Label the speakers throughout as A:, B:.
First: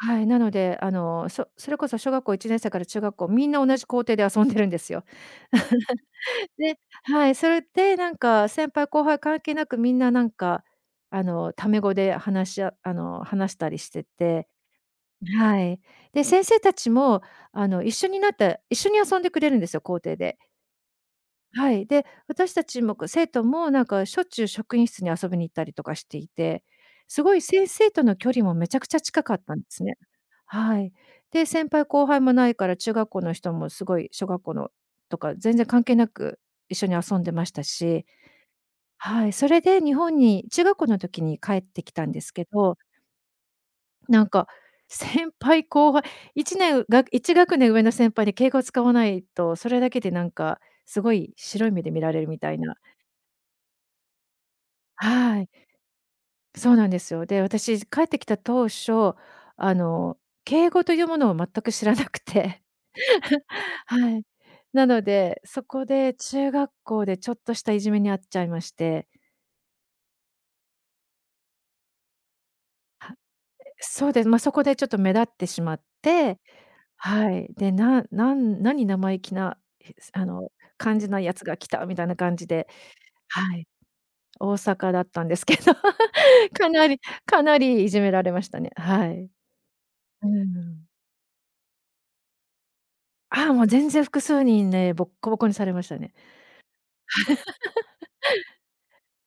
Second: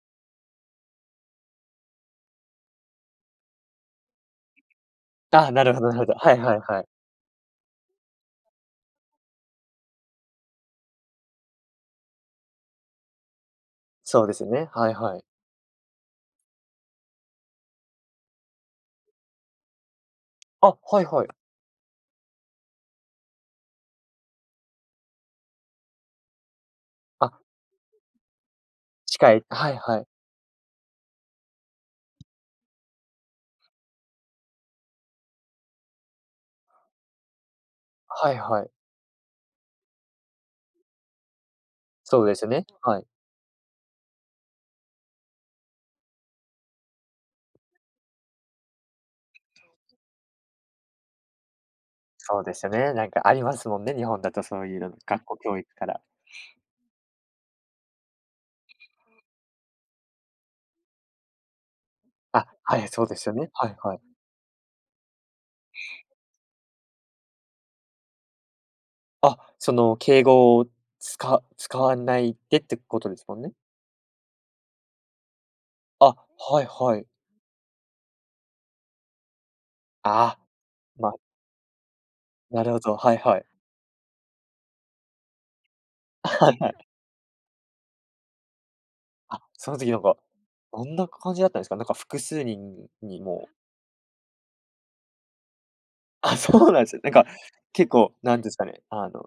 A: はい、なので、あの、そそれこそ小学校1年生から中学校、皆同じ校庭で遊んでるんですよ。
B: ああ、なるほどなるほど。はい はい
A: で、
B: はい。
A: はい、それでなんか、先輩、後輩、関係なく、皆なんか、あの、タメ語で話しああの、話したりして
B: そうです
A: て。
B: ね、はいはい。
A: はい。で、先生達も、あの、一緒になって一緒に遊んでくれるんですよ、校庭で
B: あ、はいはい。
A: はい、で、私達もこう、生徒もなんかしょっちゅう職員室に遊びに行ったりとかしていて、凄
B: あ
A: い先生との距離もめちゃくちゃ近
B: 近
A: かっ
B: い。
A: たんで
B: はい
A: すね。
B: はい。
A: はい。で、先輩、後輩もないから、中学校の人も凄い小学校のとか、全然関係なく一緒に遊んでましたし。
B: はいはい。
A: はい、それで日本に、中学校の時に帰ってきたんで
B: そう
A: す
B: で
A: け
B: すね、
A: ど
B: はい。
A: なんか先輩、後輩、1年が、1学年上の先輩に敬語を使わないと、それだけで何か凄い白い目で見られるみ
B: そうで
A: たい
B: すよ
A: な。
B: ね、なんかありますもんね、日本だとそう言うの、学校
A: はい。
B: 教育から。
A: そうなんですよ。で、私帰ってきた当初、あの、敬語と言うものを全く知らなく
B: あ、
A: て。
B: はい、そうですよ ね。はいはい。
A: はい。なので、そこで中学校でちょっとした、いじめに遭っちゃいまして。
B: あ、その敬語をつか使わないでって事ですもんね？
A: そうです、まあ、そこでちょっと目立ってしまっ
B: あ、
A: て、
B: はいはい。
A: はい、で、ななん何生意気な、あ
B: ああ、
A: の、感じ
B: ま
A: なやつが来たみたいな感じ
B: な
A: で、
B: るほど、はいはい。
A: はい。大阪だったんですけど、
B: あ、はい
A: か
B: はい。
A: なりかなり虐められましたね、はい。う
B: あ、その時なんか、
A: ー
B: ど
A: ん。
B: んな感じだったんですか？なんか複数人に
A: あ
B: もう
A: あ、もう全然複数人ね、ぼっこぼこにされましたね。
B: あ、そうなんすね。なんか、結 構なんですかね、あの、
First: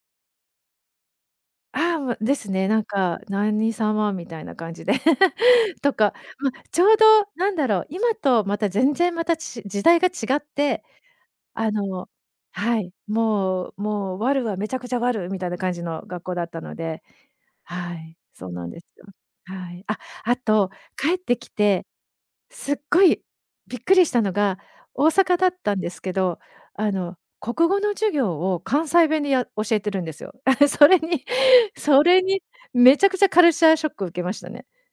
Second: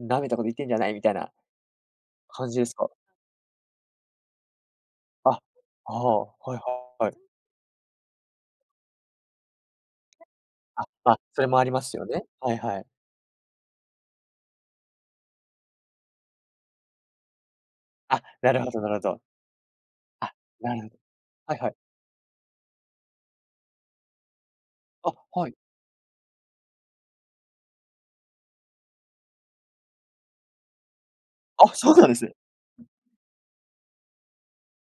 B: 「舐めたこと言ってんじゃない」みたいな
A: ああ、もう。で
B: 感
A: す
B: じで
A: ね。
B: す
A: なん
B: か？
A: か何様みたいな感じで、
B: あ、あ
A: とか
B: あ、は
A: ま
B: い
A: あ、ちょうど
B: はい。
A: 何だろう、今とまた全然、またち時代が違って、
B: あ、あ、それもあり
A: あ
B: ますよ
A: の
B: ね。はいは
A: は
B: い。
A: い、もうもうワルはめちゃくちゃワル、みたいな感じの学校だったので。はい、
B: あ、
A: そう
B: なる
A: なん
B: ほ
A: で
B: ど
A: す
B: なるほ
A: よ。
B: ど。
A: はい。あ、
B: あ、
A: あと
B: なるほど。
A: 帰ってき
B: はいはい。
A: て、すっごいびっくりしたのが、大
B: あ、
A: 阪だ
B: は
A: っ
B: い。
A: たんですけど、あの、国語の授業を関西弁で、や教えてるんですよ。それに
B: あ、そう
A: そ
B: なんで
A: れ
B: すね。
A: に、めちゃくちゃカルチャーショックを受けましたね。